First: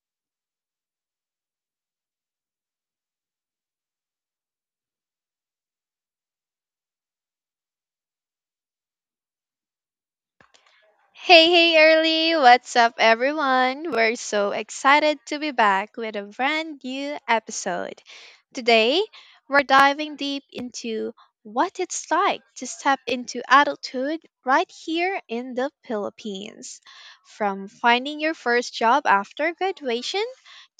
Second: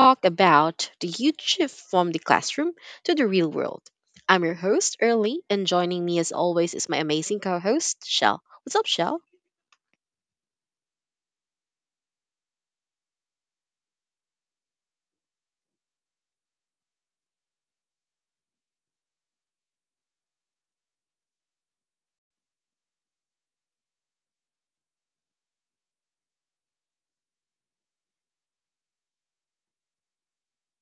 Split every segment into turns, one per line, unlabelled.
talk about the huge shift from the classroom to the real world. I'm your host, Early, and joining me as always is my amazing co host, Shell. What's up, Shell?
Hey, hey, Early! What's up, everyone? We're so excited to be back with a brand new episode. Today, we're diving deep into what it's like to step into adulthood right here in the Philippines. From finding your first job after graduation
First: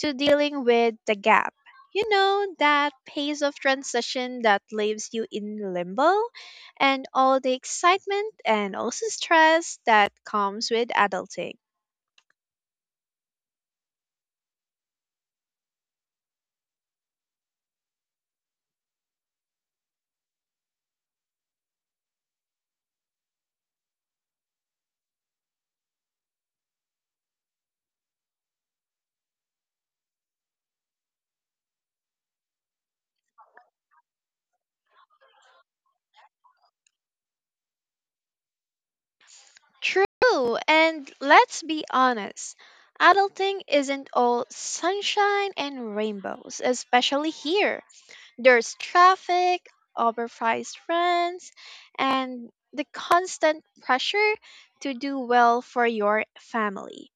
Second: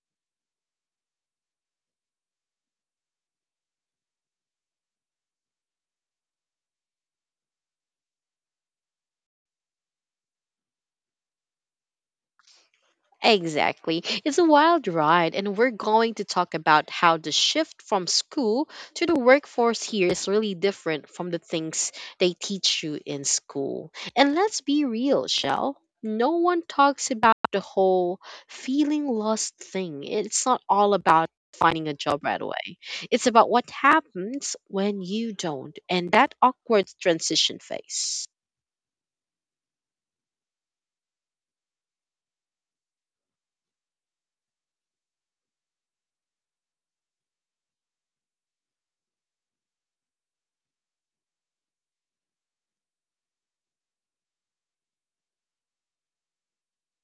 to dealing with the gap. You know, that phase of transition that leaves you in limbo? And all the excitement and also stress that comes with adulting.
Exactly. It's a wild ride, and we're going to talk about how the shift from school to the workforce here is really different from the things they teach you in school. And let's be real, Shell. No one talks about the whole feeling lost thing. It's not all about finding a job right away, it's about what happens when you don't and that awkward transition phase.
True, and let's be honest, adulting isn't all sunshine and rainbows, especially here. There's traffic, overpriced rents, and the constant pressure to do well for your family.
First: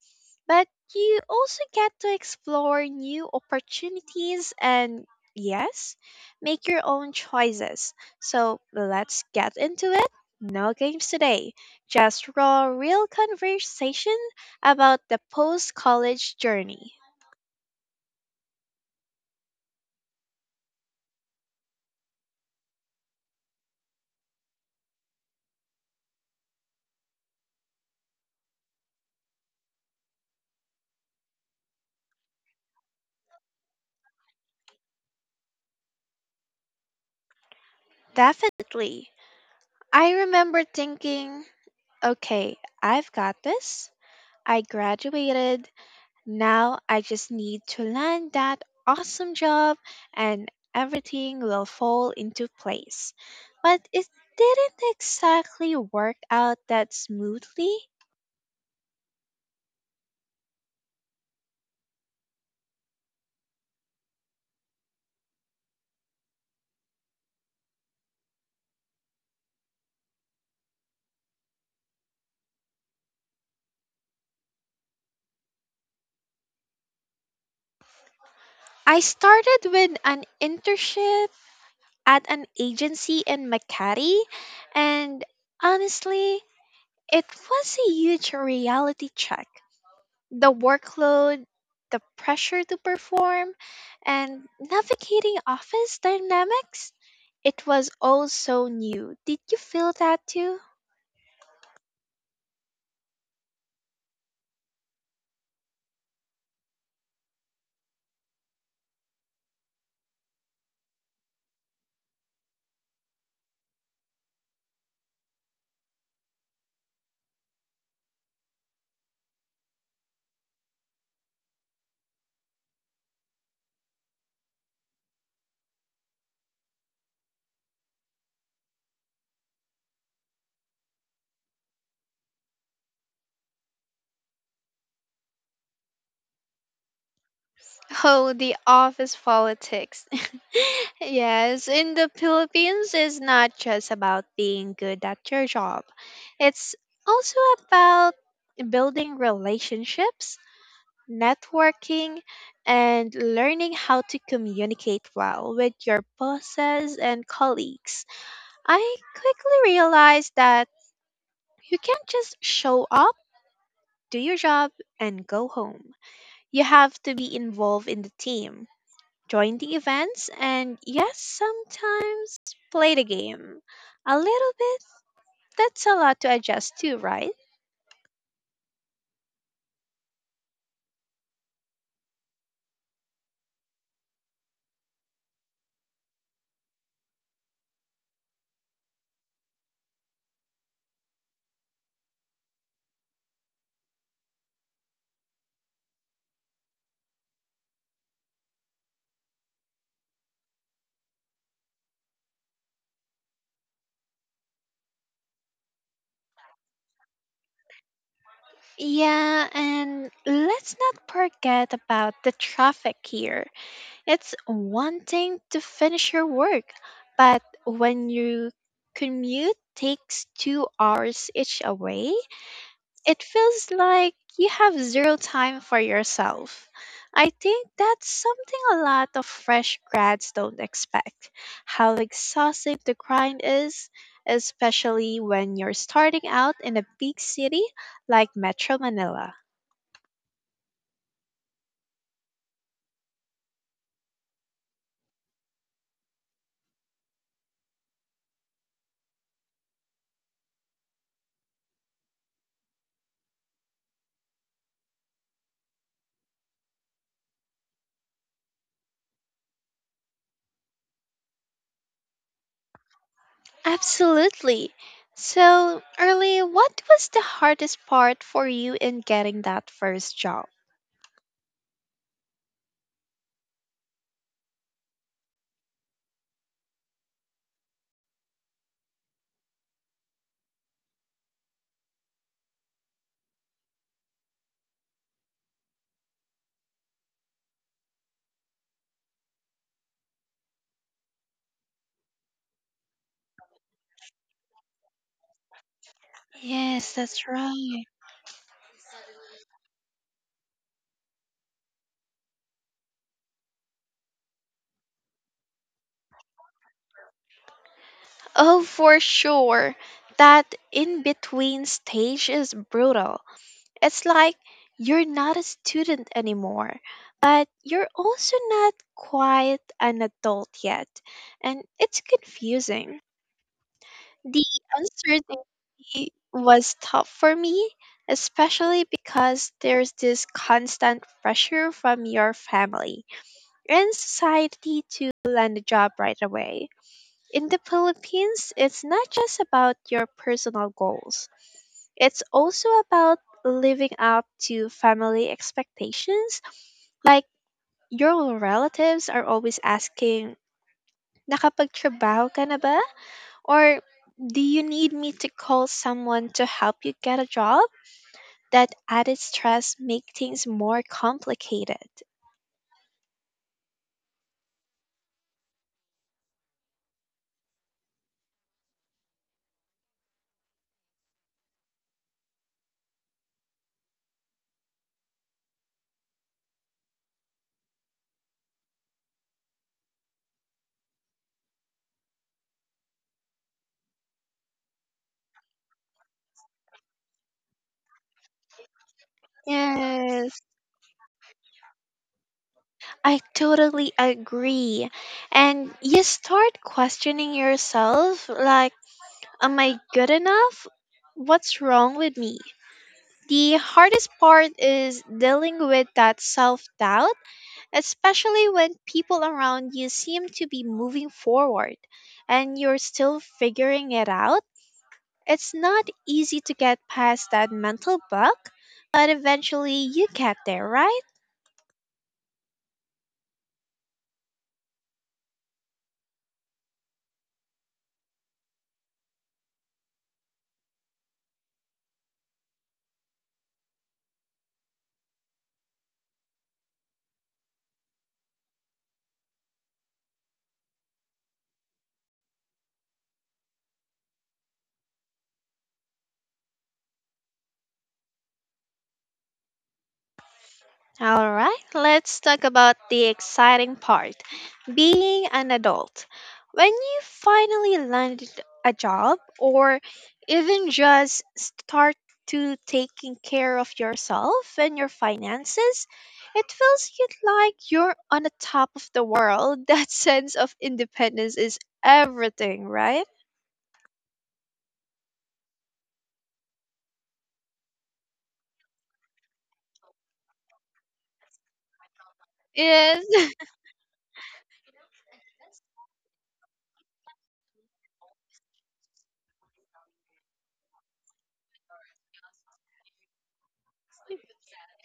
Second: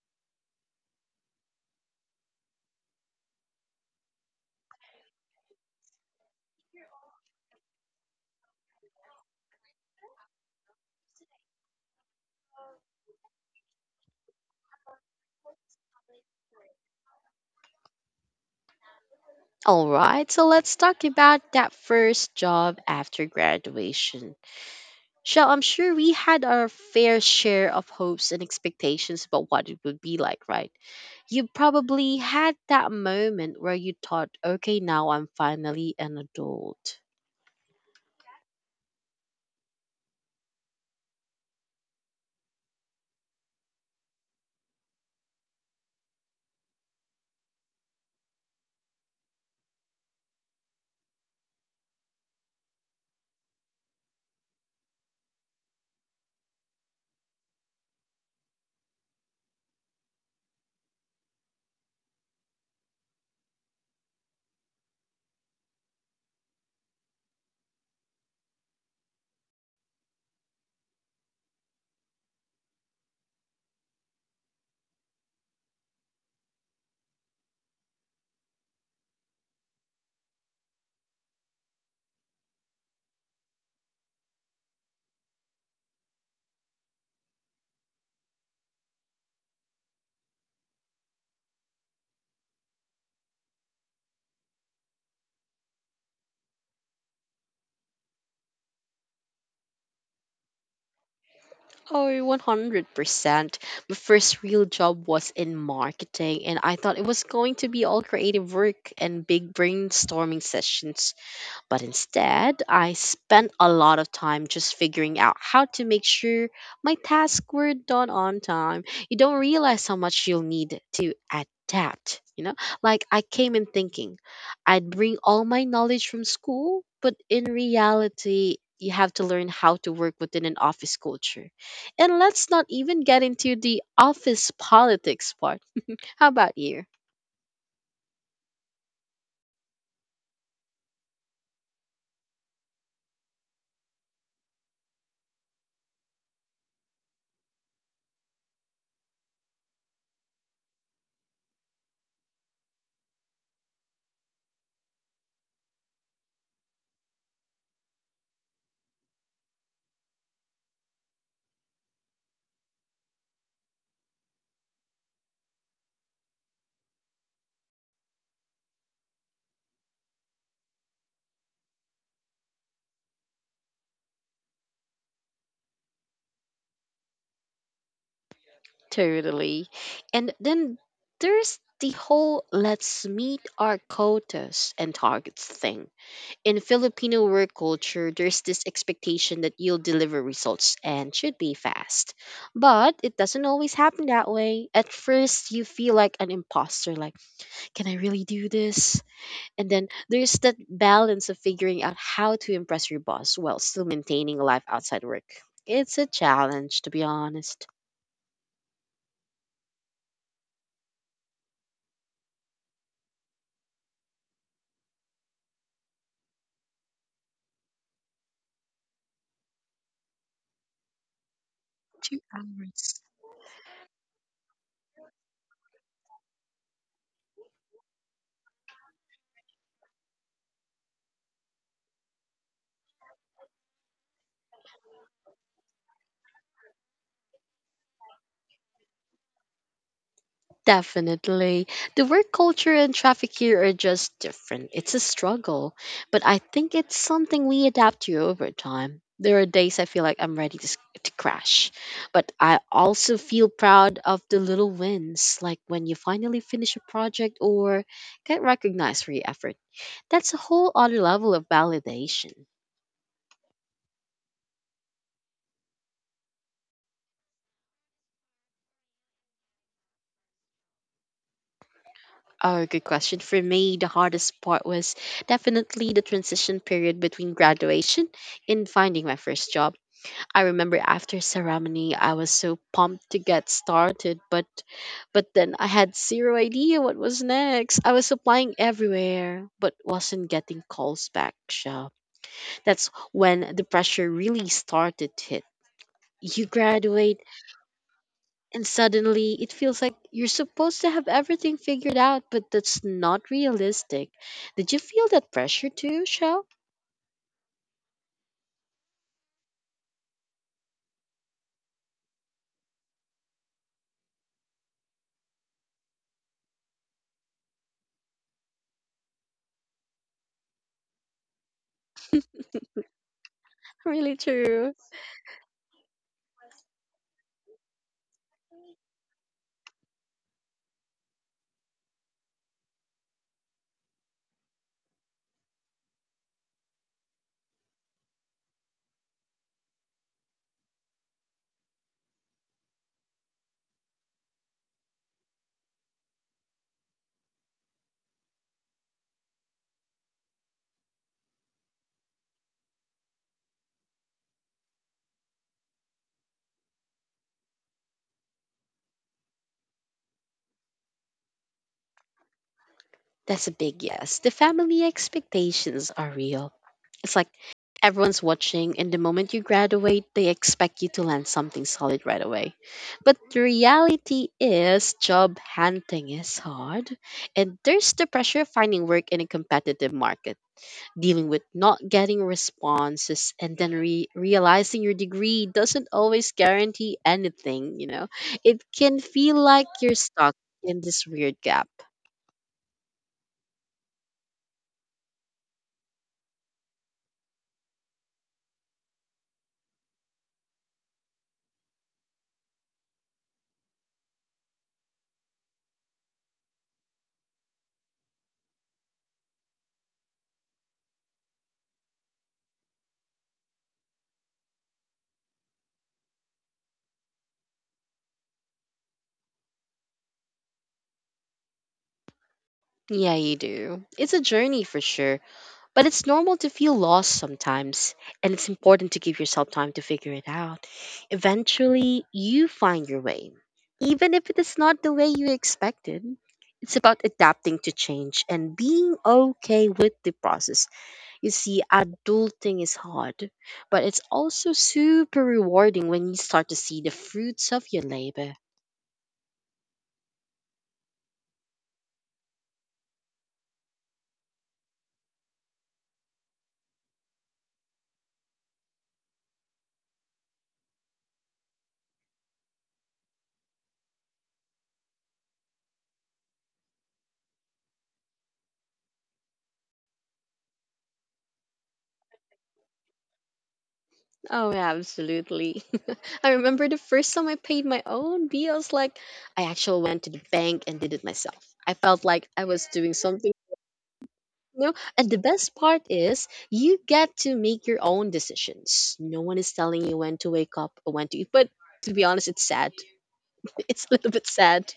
But you also get to explore new opportunities and, yes, make your own choices. So let's get into it. No games today, just raw, real conversation about the post college journey.
All right, so let's talk about that first job after graduation. So I'm sure we had our fair share of hopes and expectations about what it would be like, right? You probably had that moment where you thought, okay, now I'm finally an adult.
Definitely. I remember thinking, okay, I've got this. I graduated. Now I just need to land that awesome job and everything will fall into place. But it didn't exactly work out that smoothly. I started with an internship at an agency in Makati, and honestly, it was a huge reality check. The workload, the pressure to perform, and navigating office dynamics. It was all so new. Did you feel that too?
Oh, 100%. My first real job was in marketing, and I thought it was going to be all creative work and big brainstorming sessions. But instead, I spent a lot of time just figuring out how to make sure my tasks were done on time. You don't realize how much you'll need to adapt, you know? Like I came in thinking I'd bring all my knowledge from school, but in reality, you have to learn how to work within an office culture. And let's not even get into the office politics part. How about you?
Oh, the office politics. Yes, in the Philippines, it's not just about being good at your job, it's also about building relationships networking, and learning how to communicate well with your bosses and colleagues. I quickly realized that you can't just show up, do your job, and go home. You have to be involved in the team, join the events, and yes, sometimes play the game. A little bit, that's a lot to adjust to, right?
Totally. And then there's the whole let's meet our quotas and targets thing. In Filipino work culture, there's this expectation that you'll deliver results and should be fast. But it doesn't always happen that way. At first, you feel like an imposter, like, can I really do this? And then there's that balance of figuring out how to impress your boss while still maintaining a life outside work. It's a challenge, to be honest.
Yeah, and let's not forget about the traffic here. It's one thing to finish your work, but when your commute takes 2 hours each way,
2 hours.
it feels like you have zero time for yourself. I think that's something a lot of fresh grads don't expect how exhaustive the grind is, especially when you're starting out in a big city like Metro Manila.
Definitely. The work culture and traffic here are just different. It's a struggle, but I think it's something we adapt to over time. There are days I feel like I'm ready to, to crash, but I also feel proud of the little wins, like when you finally finish a project or get recognized for your effort. That's a whole other level of validation.
Absolutely. So, early, what was the hardest part for you in getting that first job?
Oh, good question. For me, the hardest part was definitely the transition period between graduation and finding my first job. I remember after ceremony, I was so pumped to get started, but then I had zero idea what was next. I was applying everywhere, but wasn't getting calls back. So that's when the pressure really started to hit. You
Yes, that's
graduate,
right.
and suddenly it feels like you're supposed to have everything figured out, but that's not realistic. Did you feel that pressure too, Shell?
Oh, for sure. That in between stage is brutal. It's like you're not a student anymore, but you're also not quite an adult yet, and it's confusing.
Really
The
true.
uncertainty was tough for me, especially because there's this constant pressure from your family and society to land a job right away. In the Philippines, it's not just about your personal goals. It's also about living up to family expectations. Like, your relatives are always asking, nakapagtrabaho ka na ba? Or, do you need me to call someone to help you get a job? That added stress make things more complicated.
That's a big yes. The family expectations are real. It's like everyone's watching, and the moment you graduate, they expect you to land something solid right away. But the reality is, job hunting is hard, and there's the pressure of finding work in a competitive market, dealing with not getting responses, and then realizing your degree doesn't always guarantee anything, you know? It can feel like you're
Yes.
stuck in this weird gap.
I totally agree. And you start questioning yourself like, am I good enough? What's wrong with me? The hardest part is dealing with that self doubt, especially when people around you seem to be moving forward and you're still figuring it out. It's not easy to get past that mental block, but eventually you get there, right?
Yeah, you do. It's a journey for sure, but it's normal to feel lost sometimes, and it's important to give yourself time to figure it out. Eventually, you find your way, even if it is not the way you expected. It's about adapting to change and being okay with the process. You see, adulting is hard, but it's also super rewarding when you start to see the fruits of your labor.
Alright, let's talk about the exciting part being an adult. When you finally landed a job or even just start to taking care of yourself and your finances, it feels you like you're on the top of the world. That sense of independence is everything, right?
Oh, yeah, absolutely. I remember the first time I paid my own bills, like I actually went to the bank and did it myself. I felt like I was doing
Yes.
something, you know. And the best part is, you get to make your own decisions. No one is telling you when to wake up or when to eat. But to be honest, it's sad. It's a little bit sad.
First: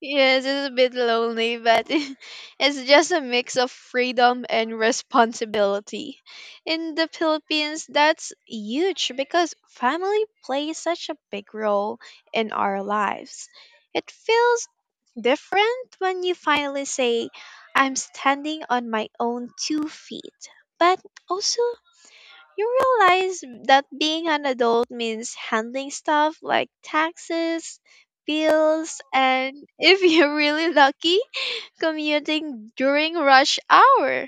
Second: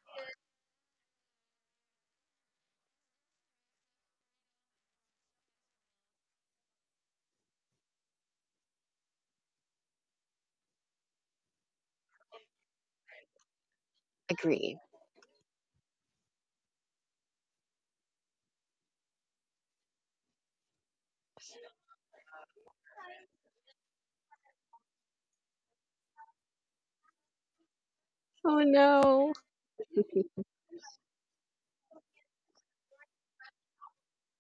Yes, it's a bit lonely, but it's just a mix of freedom and responsibility. In the Philippines, that's huge because family plays such a big role in our lives. It feels
Agree.
different when you finally say, I'm standing on my own two feet, but also you realize that being an adult means handling stuff like taxes,
Oh
bills,
no.
and if you're really lucky, commuting during rush hour.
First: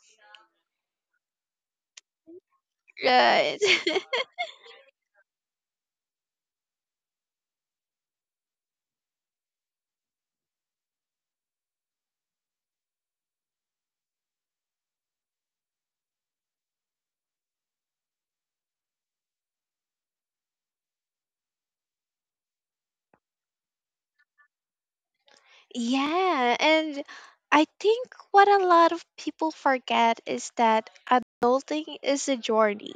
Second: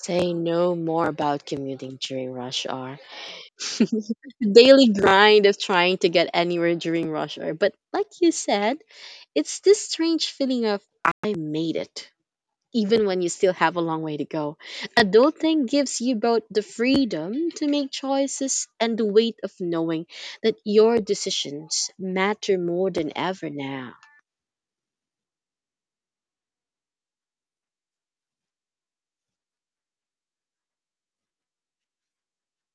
Say no more about commuting during rush hour.
Right.
Daily grind of trying to get anywhere during rush hour. But like you said, it's this strange feeling of I made it, even when you still have a long way to go. Adulting gives you both the freedom to make choices and the weight of knowing that your decisions matter more than ever now.
Yeah, and I think what a lot of people forget is that adulting is a journey.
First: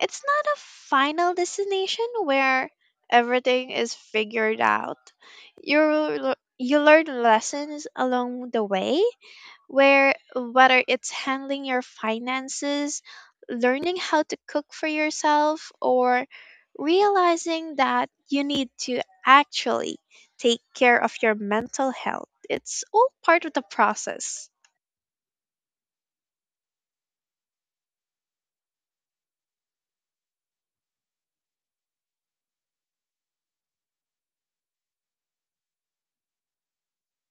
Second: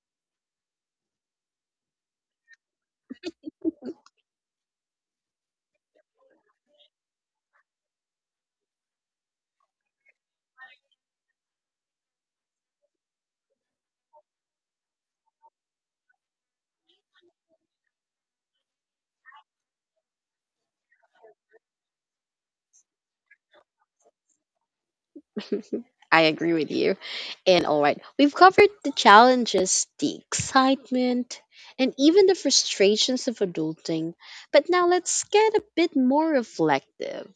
It's not a final destination where everything is figured out. You learn lessons along the way where whether it's handling your finances, learning how to cook for yourself, or realizing that you need to actually take care of your mental health. It's all part of the process.
I agree with you. And all right, we've covered the challenges, the excitement, and even the frustrations of adulting. But now let's get a bit more reflective.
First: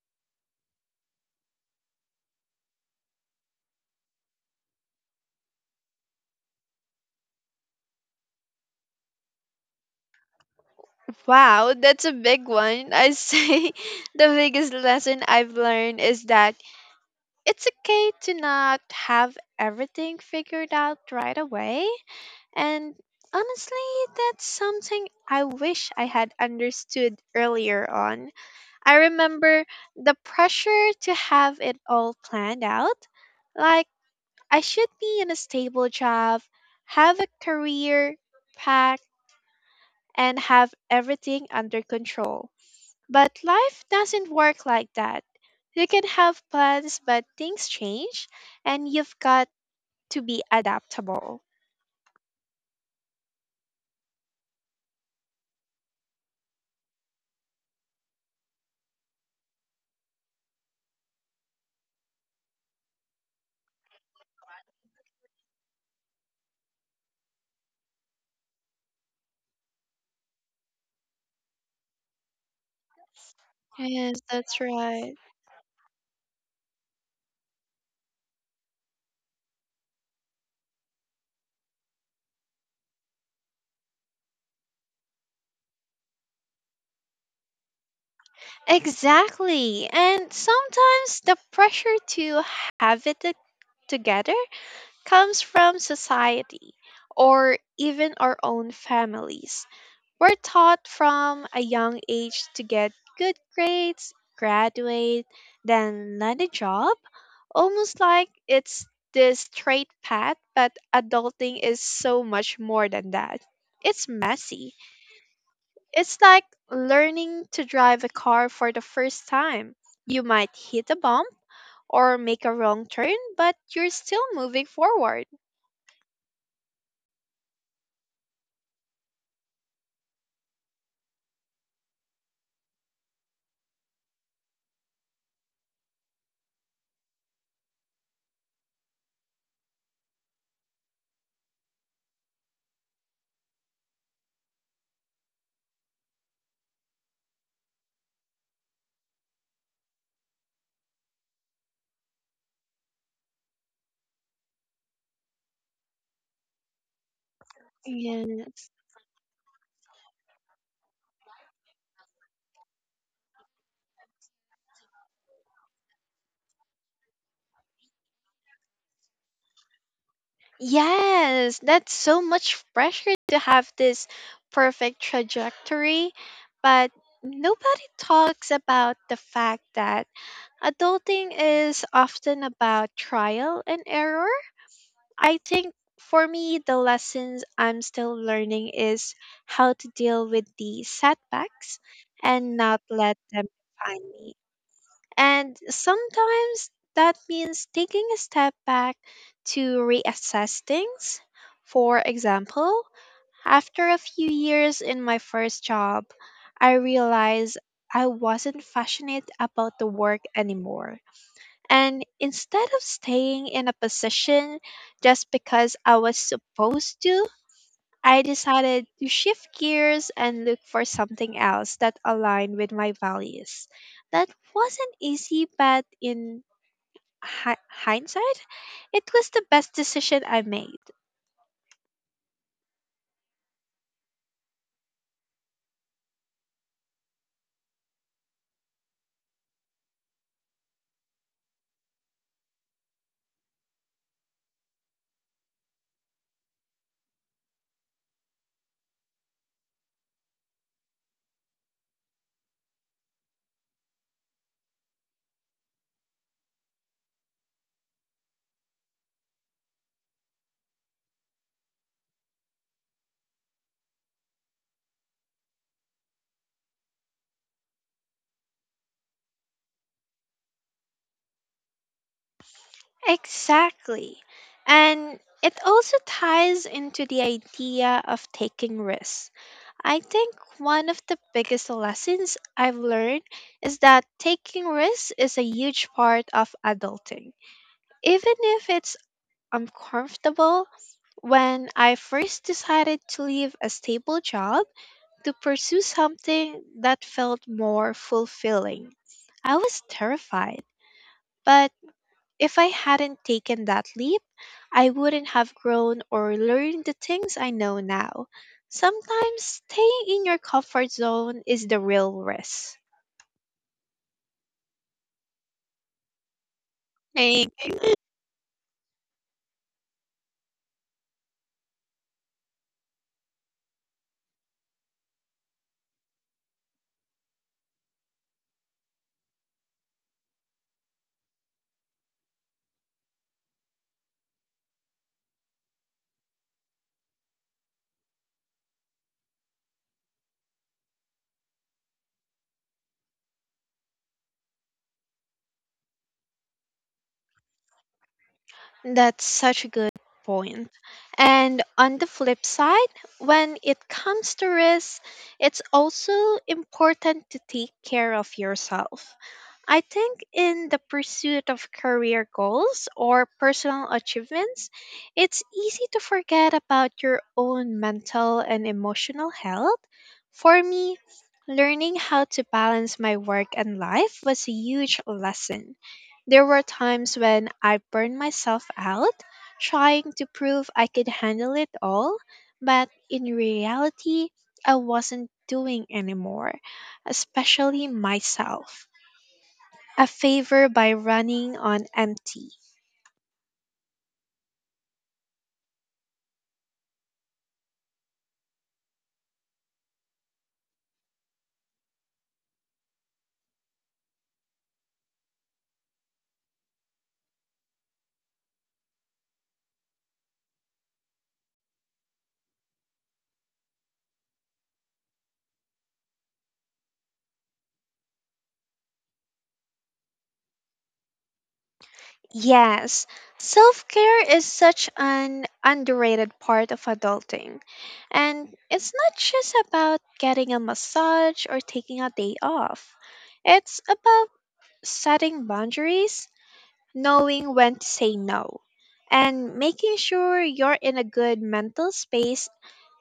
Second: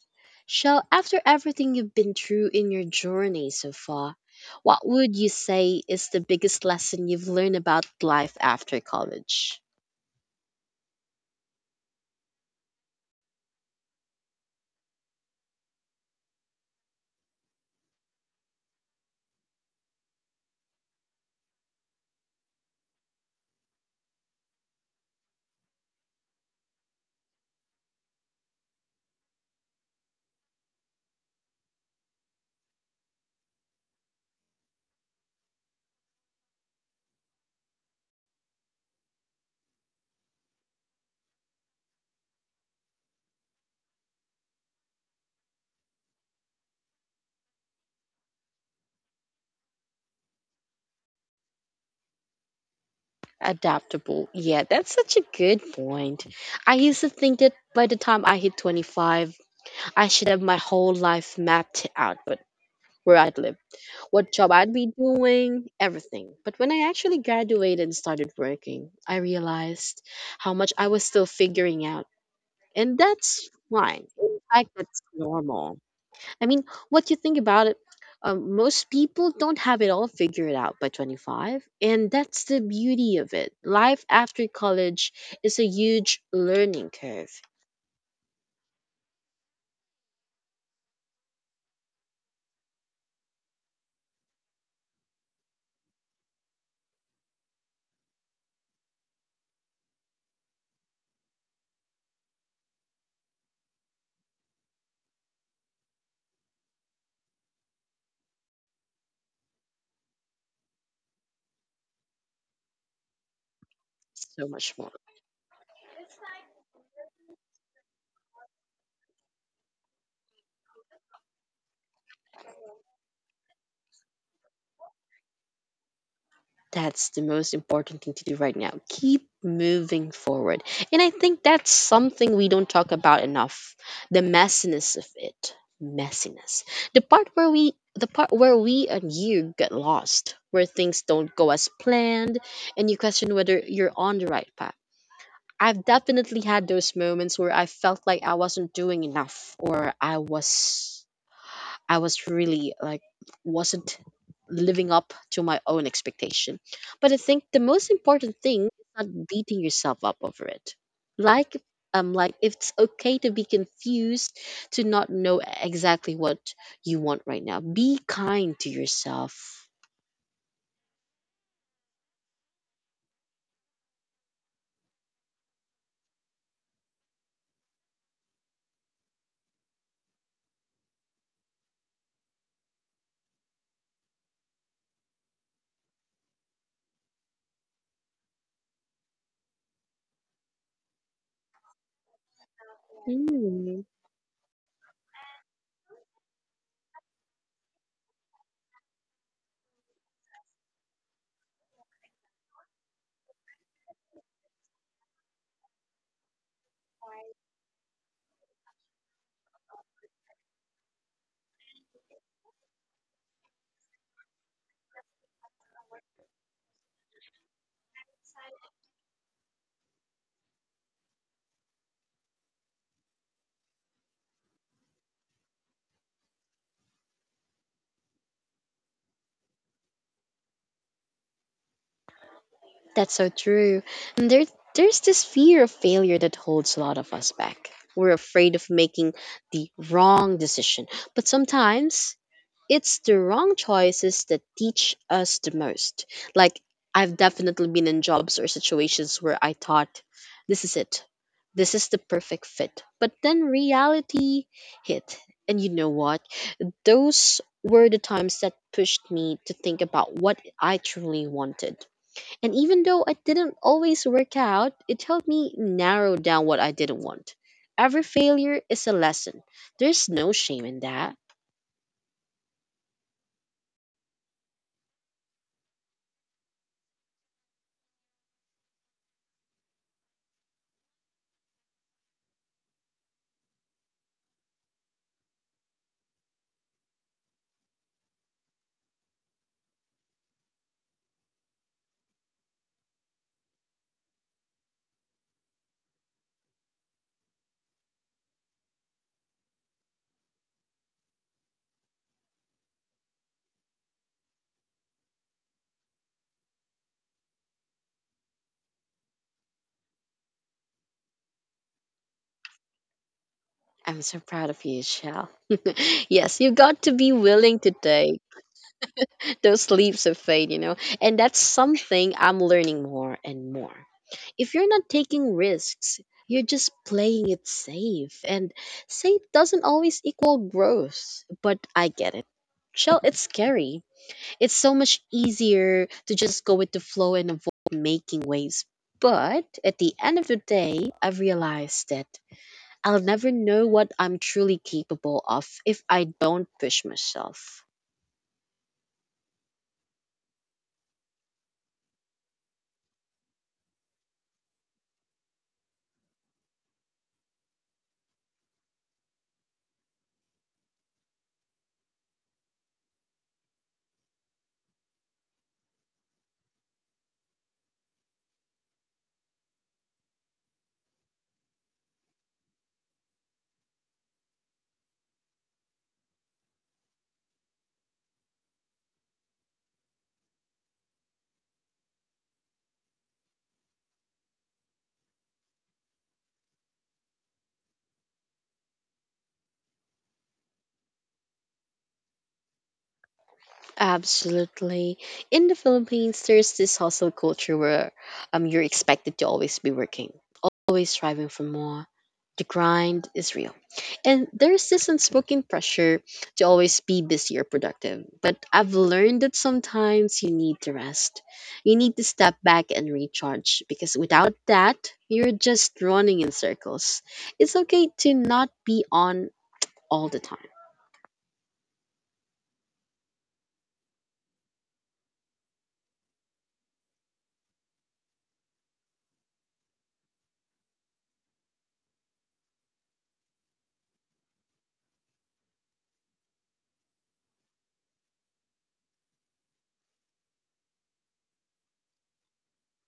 Shell, after everything you've been through in your journey so far, what would you say is the biggest lesson you've learned about life after college?
Wow, that's a big one. I say the biggest lesson I've learned is that it's okay to not have everything figured out right away. And honestly, that's something I wish I had understood earlier on. I remember the pressure to have it all planned out. Like, I should be in a stable job, have a career path, and have everything under control. But life doesn't work like that. You can have plans, but things change, and you've got to be adaptable.
Adaptable. Yeah, that's such a good point. I used to think that by the time I hit 25, I should have my whole life mapped out. Where I'd live, what job I'd be doing, everything. But when I actually graduated and started working, I realized how much I was still figuring out. And that's fine.
Yes,
In
that's
fact, that's
right.
normal. I mean, what you think about it, most people don't have it all figured out by 25. And that's the beauty of it. Life after college is a huge learning curve.
Exactly. And sometimes the pressure to have it to- together comes from society or even our own families. We're taught from a young age to get good grades, graduate, then land a job, almost like it's this straight path, but adulting is so much more than that. It's
So
messy
much more.
it's like learning to drive a car for the first time. You might hit a bump or make a wrong turn, but you're still moving forward.
That's the most important thing to do right now. Keep moving forward. And I think that's something we don't talk about enough. The messiness of it. Messiness. The part where we and you get lost, where things don't go as planned and you question whether you're on the right path. I've definitely had those moments where I felt like I wasn't doing enough or I was really like wasn't living up to my own expectation. But I think the most important thing
Yes.
is not beating yourself up over it. Like like it's okay to be confused, to not know exactly what you want right now. Be kind to yourself.
Yes, that's so much pressure to have this perfect trajectory, but nobody talks about the fact that adulting is often about trial and error. I think for me, the lessons I'm still learning is how to deal with the setbacks and not let them
Mm,
define me. And sometimes that means taking a step back to reassess things. For example, after a few years in my first job, I realized I wasn't passionate about the work anymore. And instead of staying in a position just because I was supposed to, I decided to shift gears and look for something else that aligned with my values. That wasn't easy, but in hindsight, it was the best decision I made.
that's so true. And there's this fear of failure that holds a lot of us back. We're afraid of making the wrong decision. But sometimes it's the wrong choices that teach us the most. Like, I've definitely been in jobs or situations where I thought, this is it, this is the perfect fit. But then reality hit. And you know what? Those were the times that pushed me to think about what I truly wanted. And even though I didn't always work out, it helped me narrow down what I didn't want. Every failure is a lesson. There's no shame in that.
Exactly. And it also ties into the idea of taking risks. I think one of the biggest lessons I've learned is that taking risks is a huge part of adulting. Even if it's uncomfortable, when I first decided to leave a stable job to pursue something that felt more fulfilling, I was terrified. But if I hadn't taken that leap, I wouldn't have grown or learned the things I know now. Sometimes staying in your comfort zone is the real risk.
I'm so proud of you, Shell. Yes, you got to be
I
willing to take those leaps of faith, you know, and that's something I'm learning more and more. If you're not taking risks, you're just playing it safe, and safe doesn't always equal growth, but I get it. Shell, it's scary. It's so much easier to just go with the flow and avoid making waves. But at the end of the day, I've realized that I'll never know what I'm truly capable of if I don't push myself.
that's such a good point. And on the flip side, when it comes to risk, it's also important to take care of yourself. I think in the pursuit of career goals or personal achievements, it's easy to forget about your own mental and emotional health. For me, learning how to balance my work and life was a huge lesson. There were times when I burned myself out trying to prove I could handle it all, but in reality, I wasn't doing anymore, especially myself a favor by running on empty.
Absolutely. In the Philippines, there's this hustle culture where you're expected to always be working, always striving for more. The grind is real. And there's this unspoken pressure to always be busy or productive. But I've learned that sometimes you need to rest. You need to step back and recharge because without that, you're just running in circles. It's okay to not be on all the time.
Yes, self care is such an underrated part of adulting. And it's not just about getting a massage or taking a day off, it's about setting boundaries, knowing when to say no, and making sure you're in a good mental space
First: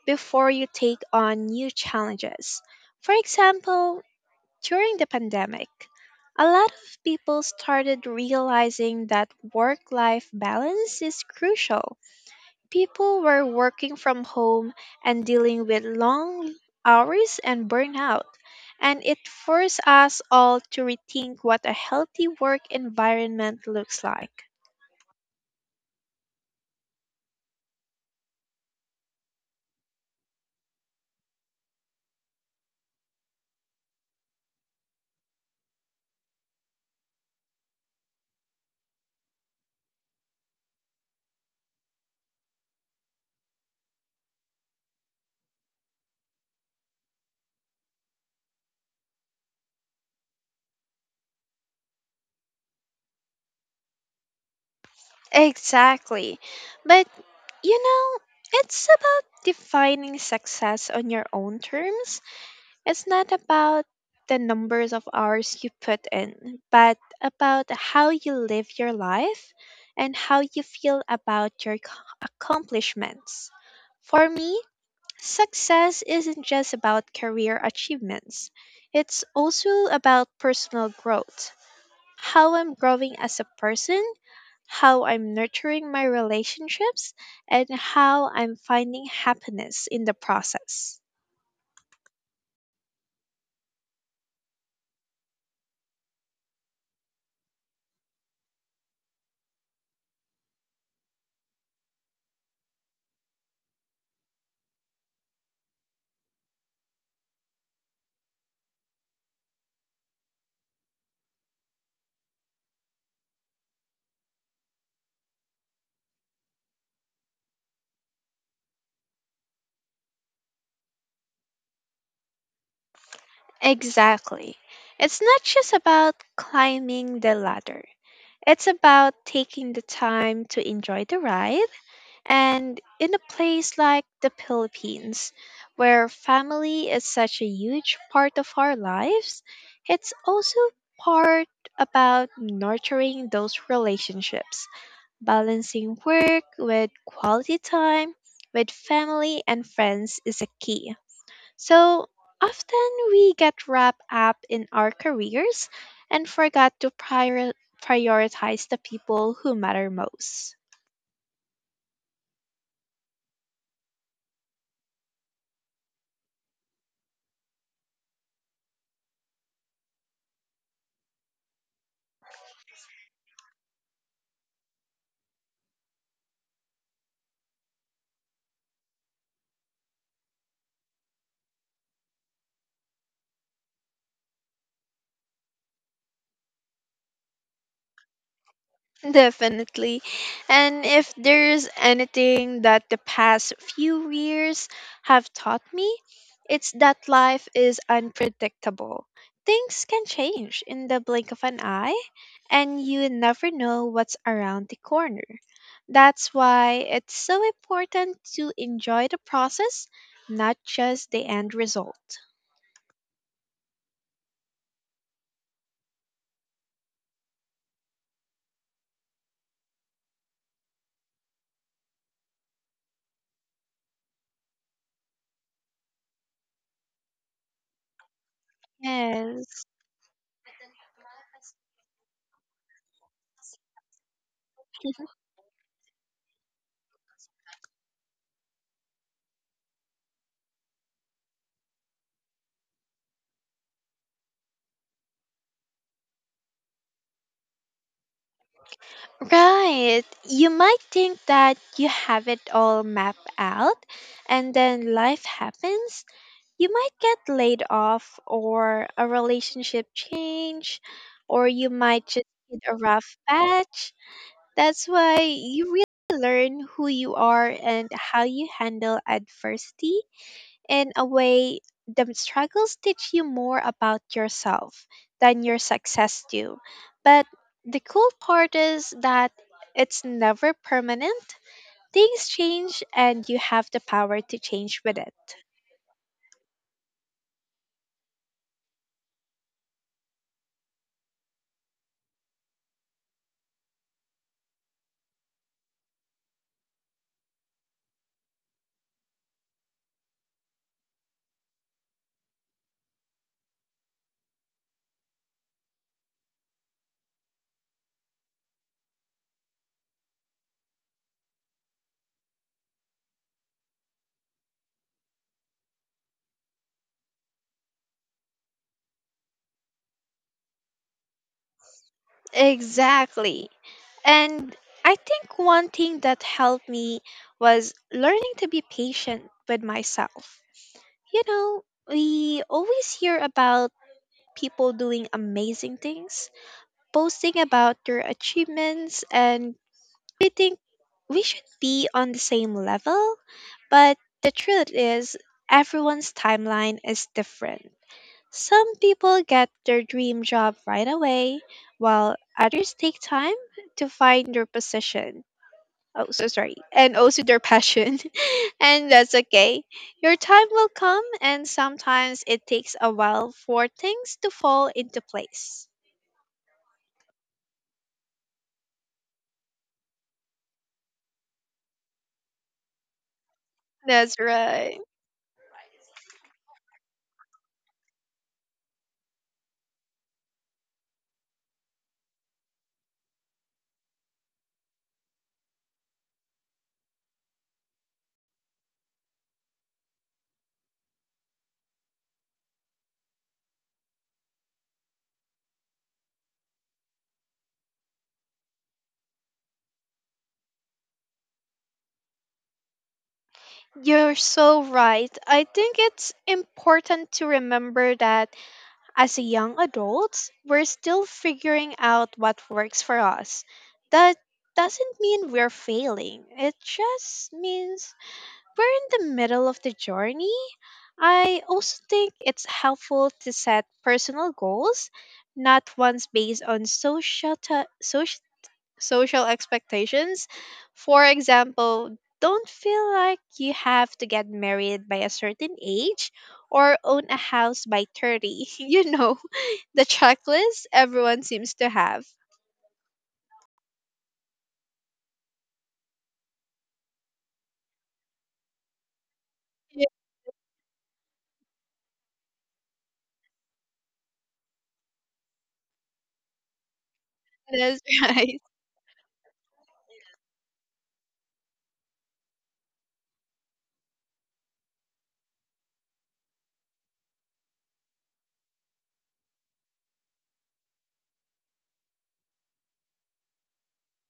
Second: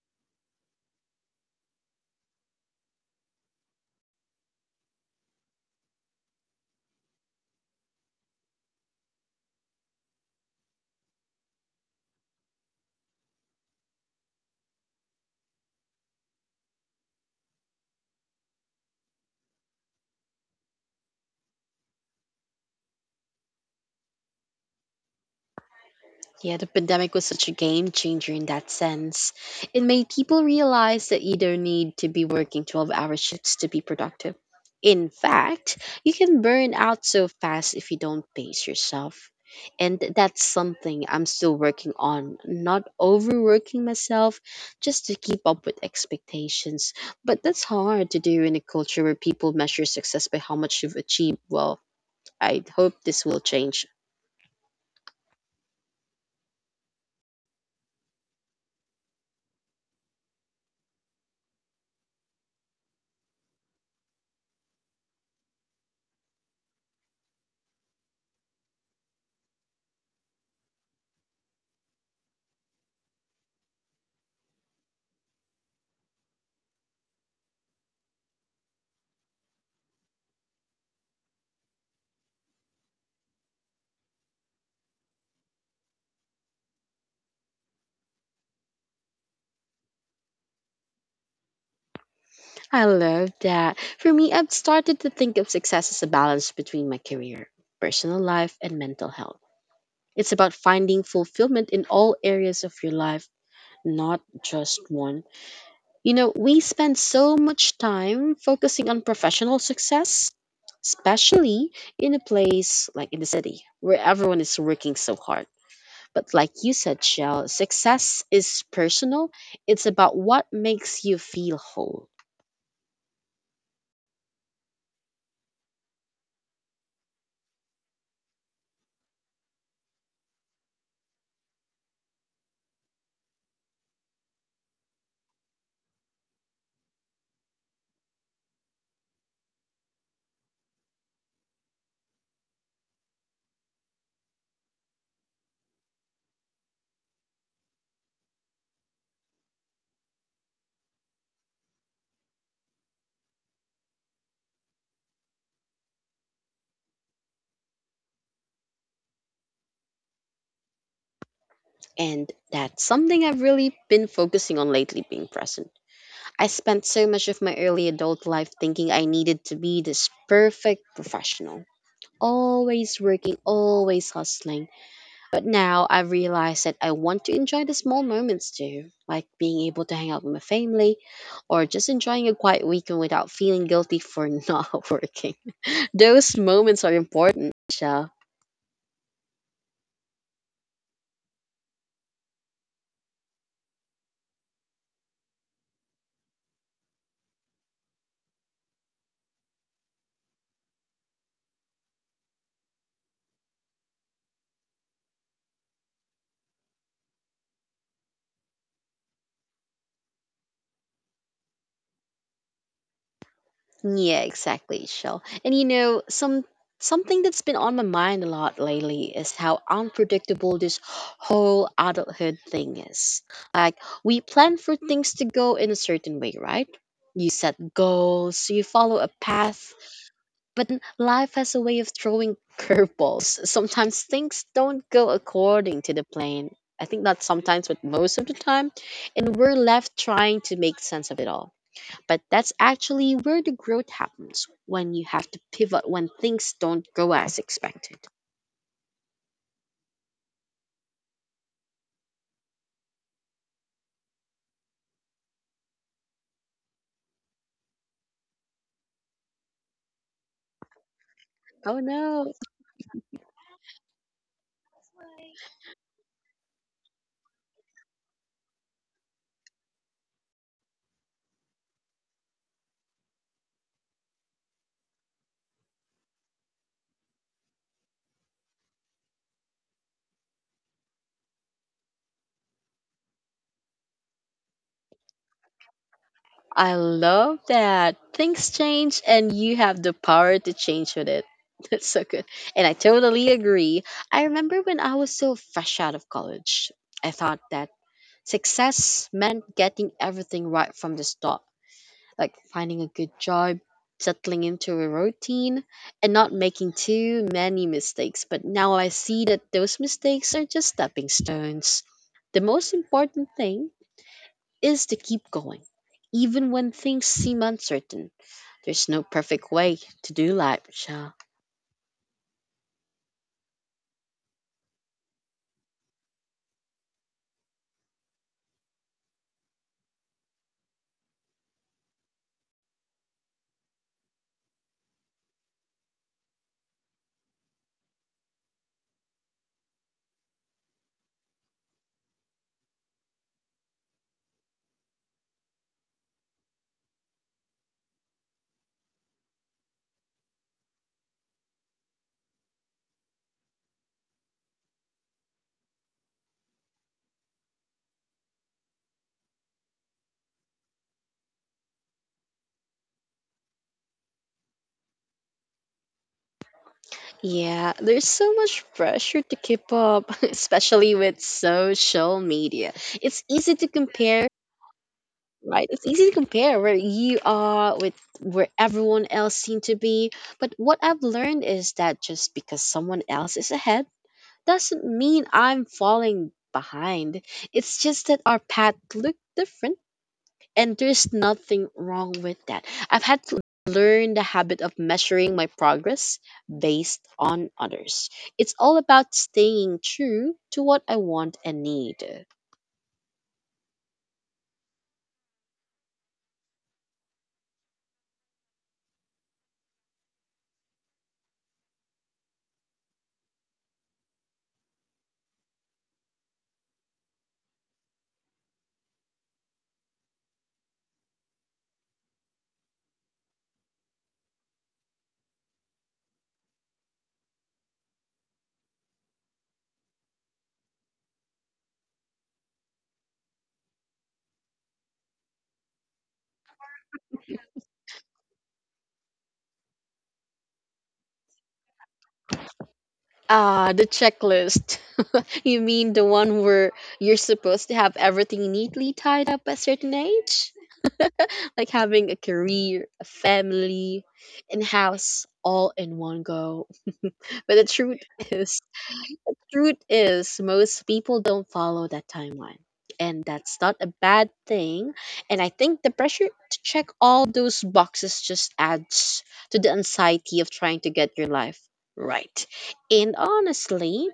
before you take on new challenges. For example, during the pandemic, a lot of people started realizing that work life balance is crucial. People were working from home and dealing with long hours and burnout, and it forced us all to rethink what a healthy work environment looks like.
Yeah, the pandemic was such a game changer in that sense. It made people realize that you don't need to be working 12-hour shifts to be productive. In fact, you can burn out so fast if you don't pace yourself. And that's something I'm still working on, not overworking myself just to keep up with expectations. But that's hard to do in a culture where people measure success by how much you've achieved. Well, I hope this will change.
Exactly. But, you know, it's about defining success on your own terms. It's not about the numbers of hours you put in, but about how you live your life and how you feel about your accomplishments. For me, success isn't just about career achievements, it's also about personal growth. How I'm growing as a person, how I'm nurturing my relationships, and how I'm finding happiness in the process.
I love that. For me, I've started to think of success as a balance between my career, personal life, and mental health. It's about finding fulfillment in all areas of your life, not just one. You know, we spend so much time focusing on professional success, especially in a place like in the city where everyone is working so hard. But like you said, Shell, success is personal. It's about what makes you feel whole.
Exactly. It's not just about climbing the ladder. It's about taking the time to enjoy the ride. And in a place like the Philippines, where family is such a huge part of our lives, it's also part about nurturing those relationships, balancing work with quality time with family and friends is a key. So often we get wrapped up in our careers and forgot to prioritize the people who matter most.
And that's something I've really been focusing on lately being present. I spent so much of my early adult life thinking I needed to be this perfect professional, always working, always hustling. But now I've realized that I want to enjoy the small moments too, like being able to hang out with my family or just enjoying a quiet weekend without feeling guilty for not working. Those moments are important, Michelle.
Definitely. And if there's anything that the past few years have taught me, it's that life is unpredictable. Things can change in the blink of an eye, and you never know what's around the corner. That's why it's so important to enjoy the process, not just the end result.
Yeah, exactly, Shell. And you know, some Something that's been on my mind a lot lately is how unpredictable this whole adulthood thing is. Like we plan for things to go in a certain way, right? You set goals, you follow a path,
Yes.
but then life has a way of throwing curveballs. Sometimes things don't go according to the plan. I think not sometimes, but most of the time, and we're left trying to make sense of it all, but that's actually where the growth happens, when you have to pivot, when things don't go as expected.
Right. You might think that you have it all mapped out, and then life happens. You might get laid off, or a relationship change, or you
Oh
might just
no.
hit a rough patch. That's why you really learn who you are and how you handle adversity in a way, the struggles teach you more about yourself than your success do. But the cool part is that it's never permanent. Things change and you have the power to change with it.
I love that. Things change and you have the power to change with it. That's so good. And I totally agree. I remember when I was so fresh out of college, I thought that success meant getting everything right from the start, like finding a good job, settling into a routine, and not making too many mistakes. But now I see that those mistakes are just stepping stones. The most important thing is to keep going, even when things seem uncertain. There's no perfect way to do life, Michelle.
Exactly. And I think one thing that helped me was learning to be patient with myself. You know, we always hear about people doing amazing things, posting about your achievements, and we think we should be on the same level. But the truth is, everyone's timeline is different. Some people get their dream job right away, while others take time to find their position. Oh, so sorry. And also their passion. And that's okay. Your time will come, and sometimes it takes a while for things to fall into place.
Yeah, there's so much pressure to keep up, especially with social media. It's easy to
That's
compare.
right.
Right, it's easy to compare where you are with where everyone else seemed to be, but what I've learned is that just because someone else is ahead doesn't mean I'm falling behind. It's just that our path looked different, and there's nothing wrong with that. I've had to learn the habit of measuring my progress based on others. It's all about staying true to what I want and need.
You're so right. I think it's important to remember that as a young adults, we're still figuring out what works for us. That doesn't mean we're failing. It just means we're in the middle of the journey. I also think it's helpful to set personal goals, not ones based on social expectations. For example, don't feel like you have to get married by a certain age or own a house by 30. You know, the checklist everyone seems to have.
Ah, the checklist. You mean the one where you're supposed to have everything neatly tied up at a
Yeah,
certain age? Like having a career, a family, and house all in one go. But the
that's right.
is, truth is most people don't follow that timeline. And that's not a bad thing. And I think the pressure to check all those boxes just adds to the anxiety of trying to get your life right. And honestly,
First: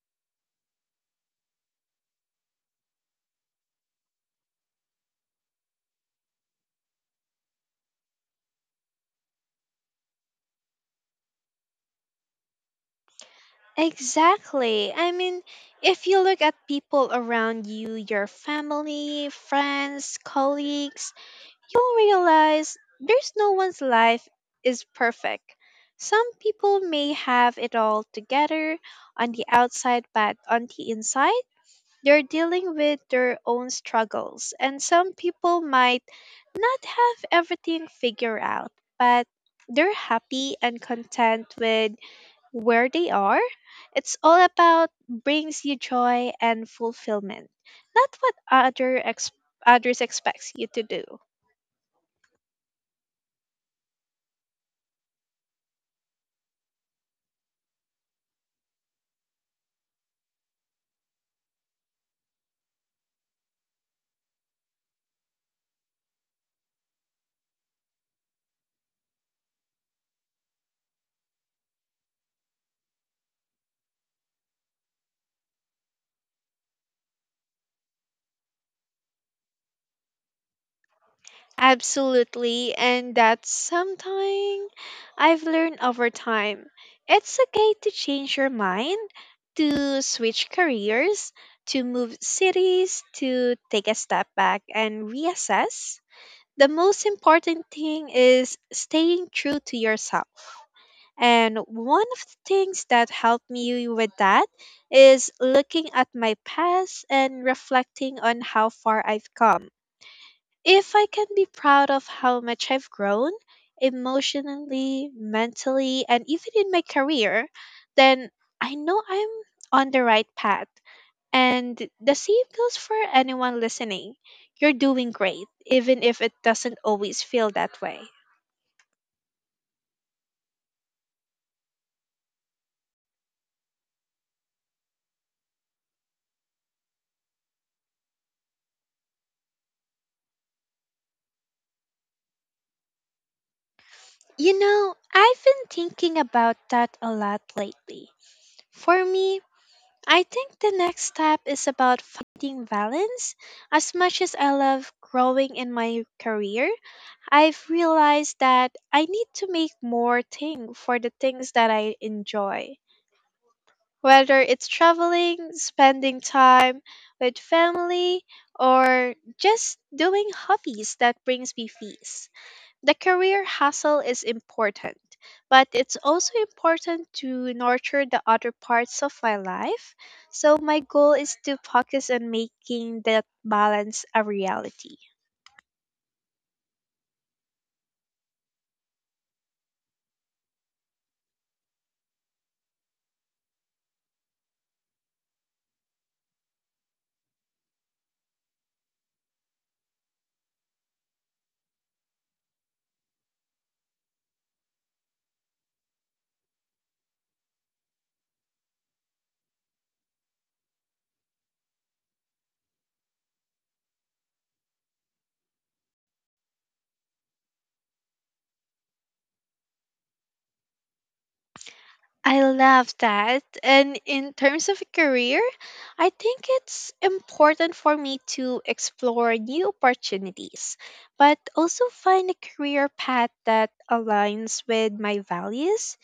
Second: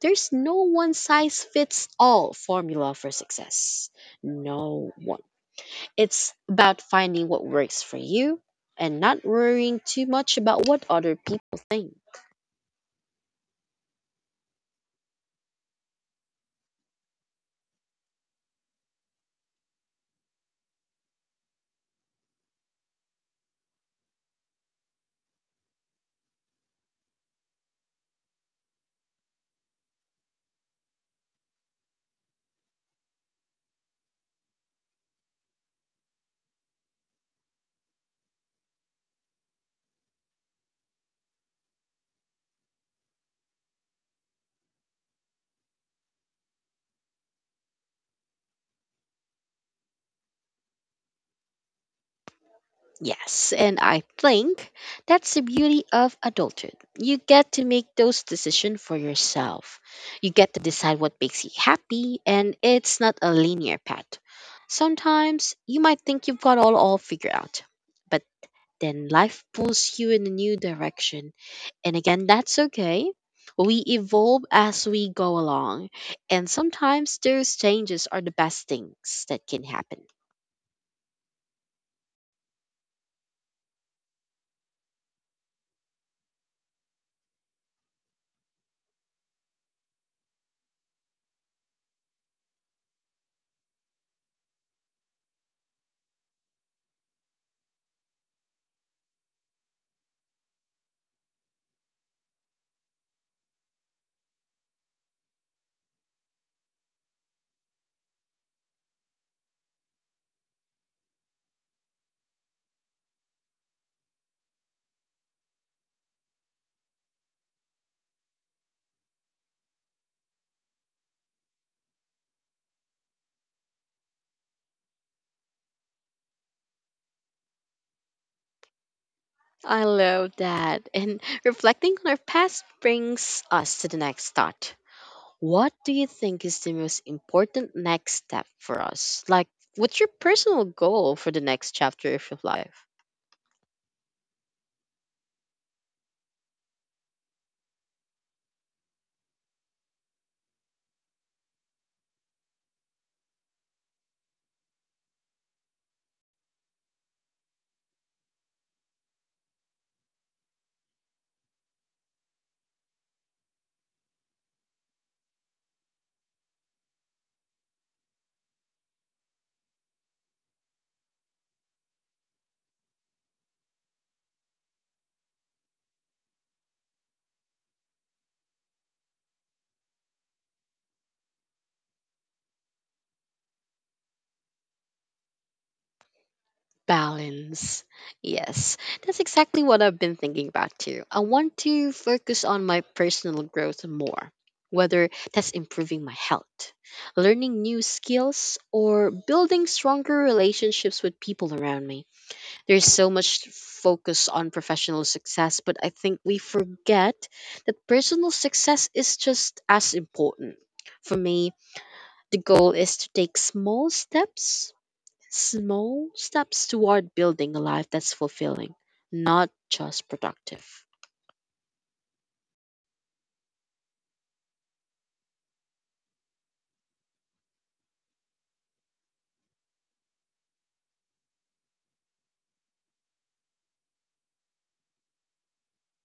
there's no one size fits all formula for success. No one. It's about finding what works for you and not worrying too much about what other people think.
Exactly. I mean, if you look at people around you, your family, friends, colleagues, you'll realize there's no one's life is perfect. Some people may have it all together on the outside, but on the inside, they're dealing with their own struggles. And some people might not have everything figured out, but they're happy and content with where they are. It's all about brings you joy and fulfillment, not what others expects you to do.
Yes, and I think that's the beauty of adulthood. You get to make those decisions for yourself. You get to decide what makes you happy, and it's not a linear path. Sometimes you might think you've got all figured out, but then life pulls you in a new direction. And again, that's okay. We evolve as we go along, and sometimes those changes are the best things that can happen.
Absolutely, and that's something I've learned over time. It's okay to change your mind, to switch careers, to move cities, to take a step back and reassess. The most important thing is staying true to yourself. And one of the things that helped me with that is looking at my past and reflecting on how far I've come. If I can be proud of how much I've grown emotionally, mentally, and even in my career, then I know I'm on the right path. And the same goes for anyone listening. You're doing great, even if it doesn't always feel that way.
I love that. And reflecting on our past brings us to the next thought. What do you think is the most important next step for us? Like, what's your personal goal for the next chapter of your life?
You know, I've been thinking about that a lot lately. For me, I think the next step is about finding balance. As much as I love growing in my career, I've realized that I need to make more thing for the things that I enjoy. Whether it's traveling, spending time with family, or just doing hobbies that brings me peace. The career hustle is important, but it's also important to nurture the other parts of my life. So my goal is to focus on making that balance a reality.
Balance. Yes, that's exactly what I've been thinking about too. I want to focus on my personal growth more, whether that's improving my health, learning new skills, or building stronger relationships with people around me. There's so much focus on professional success, but I think we forget that personal success is just as important. For me, the goal is to take small steps. Small steps toward building a life that's fulfilling, not just productive.
I love that. And in terms of career, I think it's important for me to explore new opportunities, but also find a career path that aligns with my values.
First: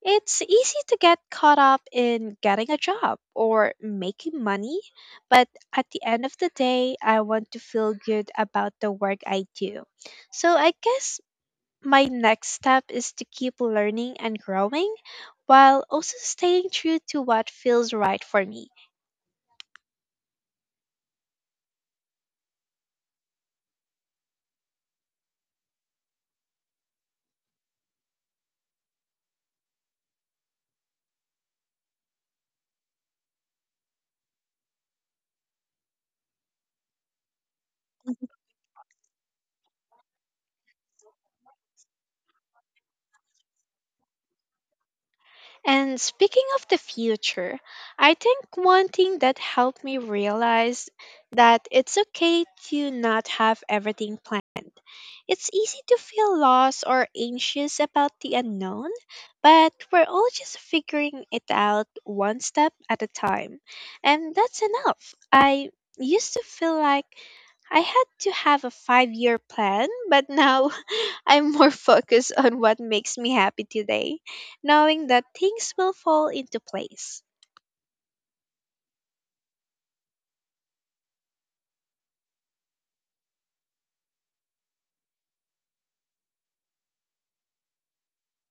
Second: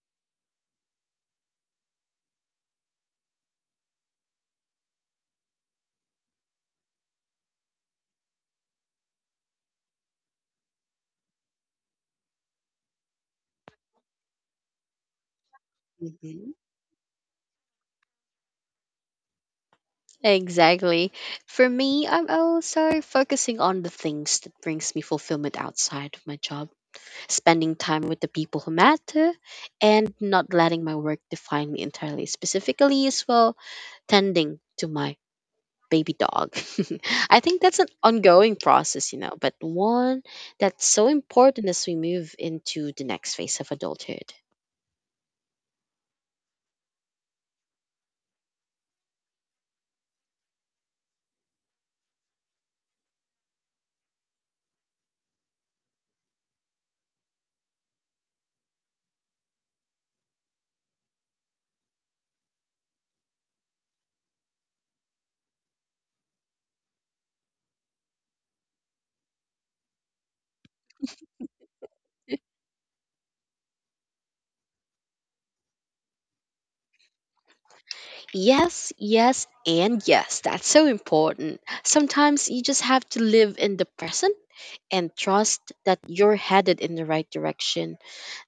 It's easy to get caught up in getting a job or making money, but at the end of the day, I want to feel good about the work I do. So I guess my next step is to keep learning and growing while also
Hmm.
staying true to what feels right for me.
Exactly. For me, I'm also focusing on the things that brings me fulfillment outside of my job, spending time with the people who matter, and not letting my work define me entirely. Specifically, as well, tending to my baby dog. I think that's an
Mhm.
ongoing process, you know, but one that's so important as we move into the next phase of adulthood.
And speaking of the future, I think one thing that helped me realize that it's okay to not have everything planned. It's easy to feel lost or anxious about the unknown, but we're all just figuring it out one step at a time. And that's enough. I used to feel like I had to have a 5-year plan, but now I'm more focused on what makes me happy today, knowing that things will fall into place.
Yes, yes, and yes. That's so important. Sometimes you just have to live in the present and trust that you're headed in the right direction.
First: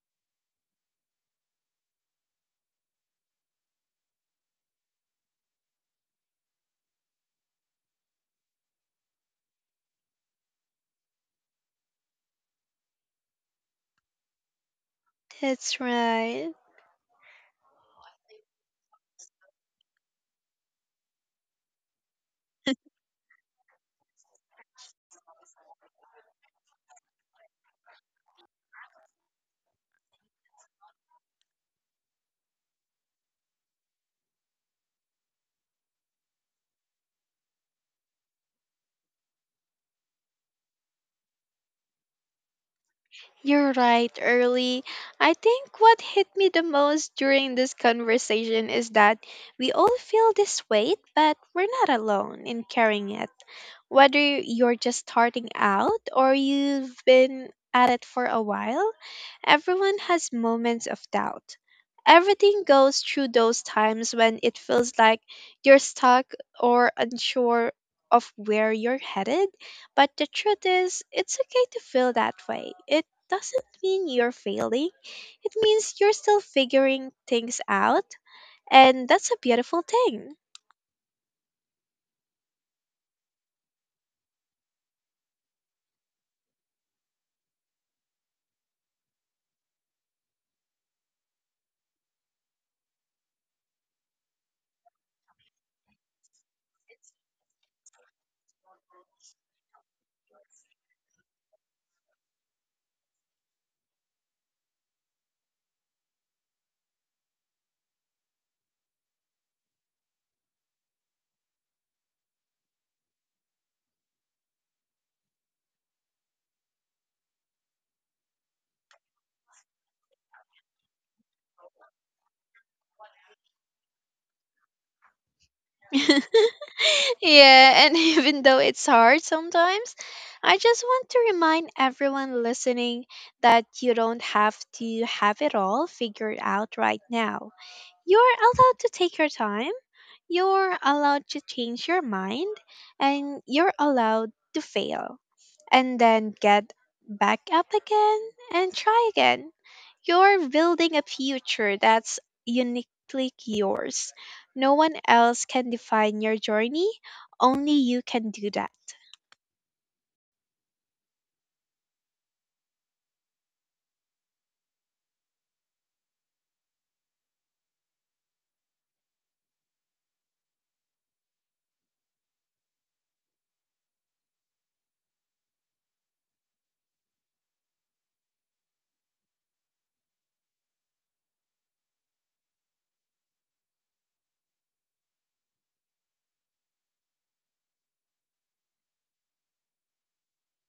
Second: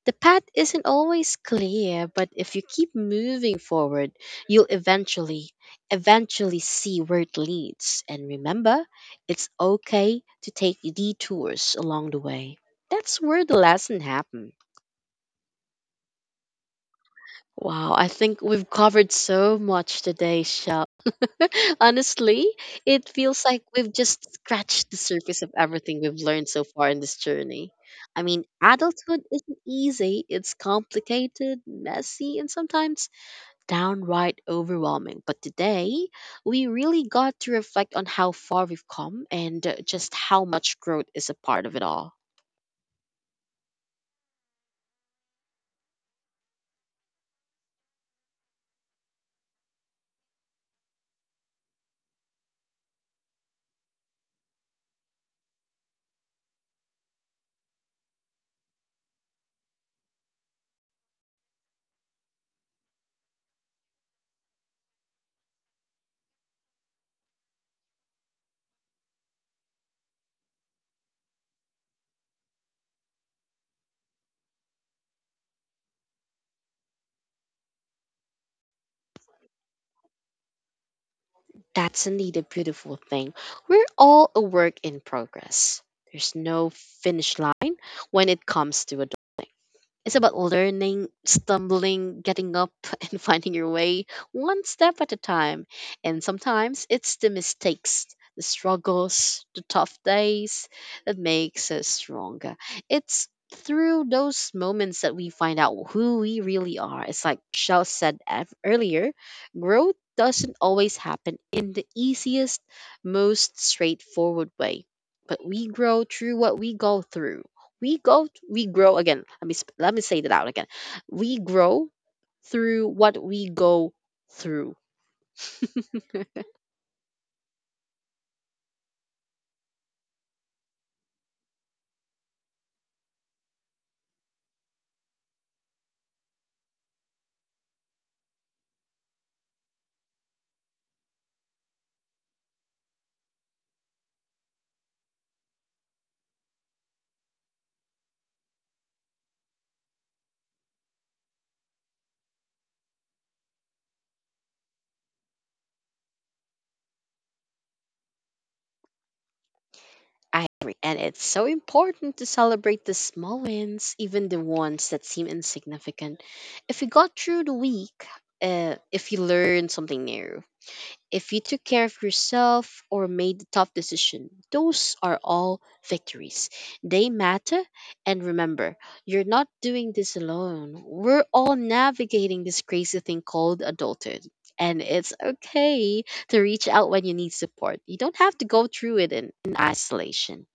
The path isn't always clear, but if you keep moving forward, you'll eventually see where it leads. And remember, it's okay to take detours along the way. That's where the lesson happens.
That's right.
Wow, I think we've covered so much today, Shell. Honestly, it feels like we've just scratched the surface of everything we've learned so far in this journey. I mean, adulthood isn't easy, it's complicated, messy, and sometimes downright overwhelming. But today, we really got to reflect on how far we've come and just how much growth is a part of it all.
You're right, Early. I think what hit me the most during this conversation is that we all feel this weight, but we're not alone in carrying it. Whether you're just starting out or you've been at it for a while, everyone has moments of doubt. Everything goes through those times when it feels like you're stuck or unsure of where you're headed. But the truth is, it's okay to feel that way. It doesn't mean you're failing, it means you're still figuring things out, and that's a beautiful thing.
That's indeed a beautiful thing. We're all a work in progress. There's no finish line when it comes to adulthood. It's about learning, stumbling, getting up, and finding your way one step at a time. And sometimes it's the mistakes, the struggles, the tough days that makes us stronger. It's through those moments that we find out who we really are. It's like Shell said earlier, growth doesn't always happen in the easiest, most straightforward way, but we grow through what we go through. We go we grow again let me sp- let me say that out again We grow through what we go through.
Yeah, and even though it's hard sometimes, I just want to remind everyone listening that you don't have to have it all figured out right now. You're allowed to take your time, you're allowed to change your mind, and you're allowed to fail and then get back up again and try again. You're building a future that's uniquely yours. No one else can define your journey, only you can do that.
I agree, and it's so important to celebrate the small wins, even the ones that seem insignificant. If you got through the week, if you learned something new, if you took care of yourself or made the tough decision, those are all victories. They matter. And remember, you're not doing this alone. We're all navigating this crazy thing called adulthood. And it's okay to reach out when you need support. You don't have to go through it in isolation.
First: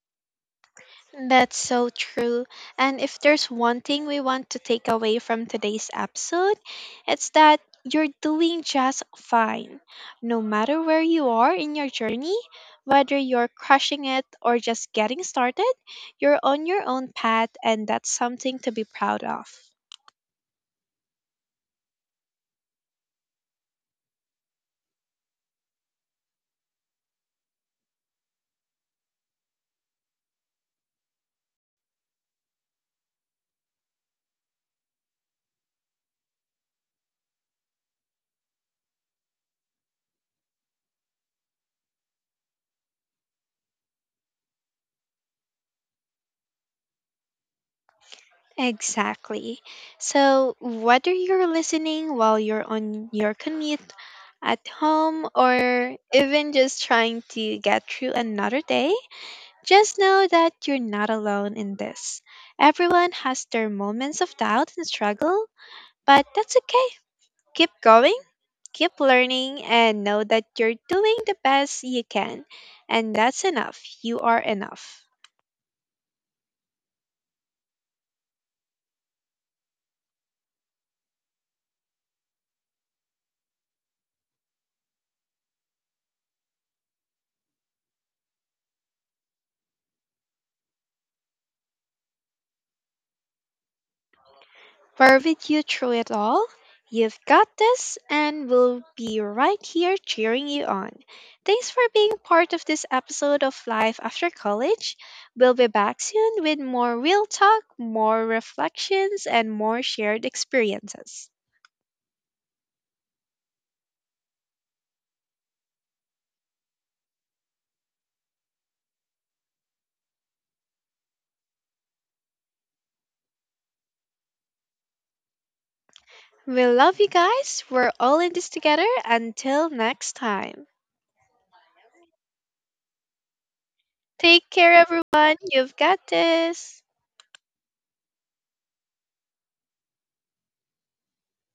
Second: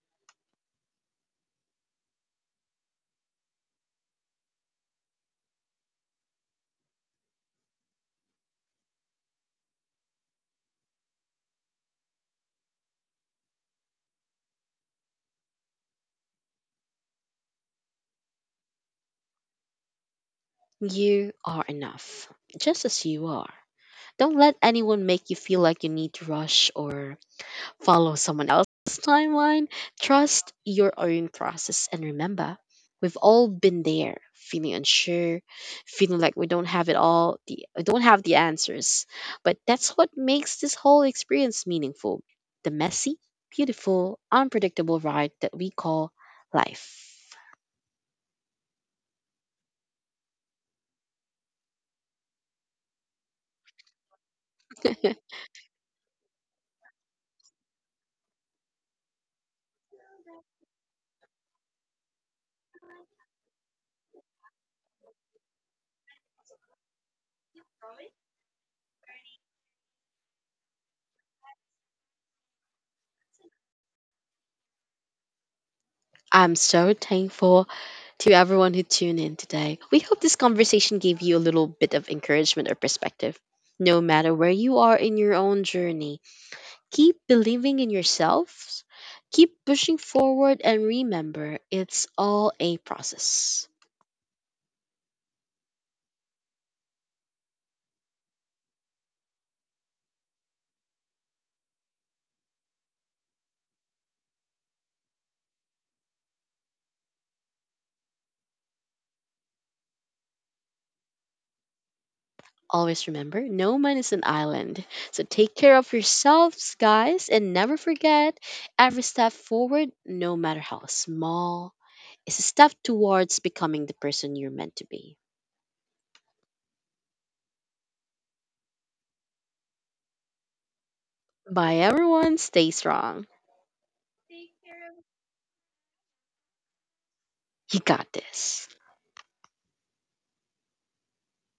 That's so true. And if there's one thing we want to take away from today's episode, it's that you're doing just fine. No matter where you are in your journey, whether you're crushing it or just getting started, you're on your own path, and that's something to be proud of.
You are enough, just as you are. Don't let anyone make you feel like you need to rush or follow someone else's timeline. Trust your own process. And remember, we've all been there, feeling unsure, feeling like we don't have it all, we don't have the answers. But that's what makes this whole experience meaningful: the messy, beautiful, unpredictable ride that we call life.
Exactly. So, whether you're listening while you're on your commute, at home, or even just trying to get through another day, just know that you're not alone in this. Everyone has their moments of doubt and struggle, but that's okay. Keep going, keep learning, and know that you're doing the best you can. And that's enough. You are enough.
I'm so thankful to everyone who tuned in today. We hope this conversation gave you a little bit of encouragement or perspective. No matter where you are in your own journey, keep believing in yourselves, keep pushing forward, and remember, it's all a process.
Fervid you through it all. You've got this, and we'll be right here cheering you on. Thanks for being part of this episode of Life After College. We'll be back soon with more real talk, more reflections, and more shared experiences.
Always remember, no man is an island. So take care of yourselves, guys, and never forget, every step forward, no matter how small, is a step towards becoming the person you're meant to be.
We love you guys. We're all in this together. Until next time.
Bye, everyone. Stay strong. You
Take care, everyone. You've got this.
got this.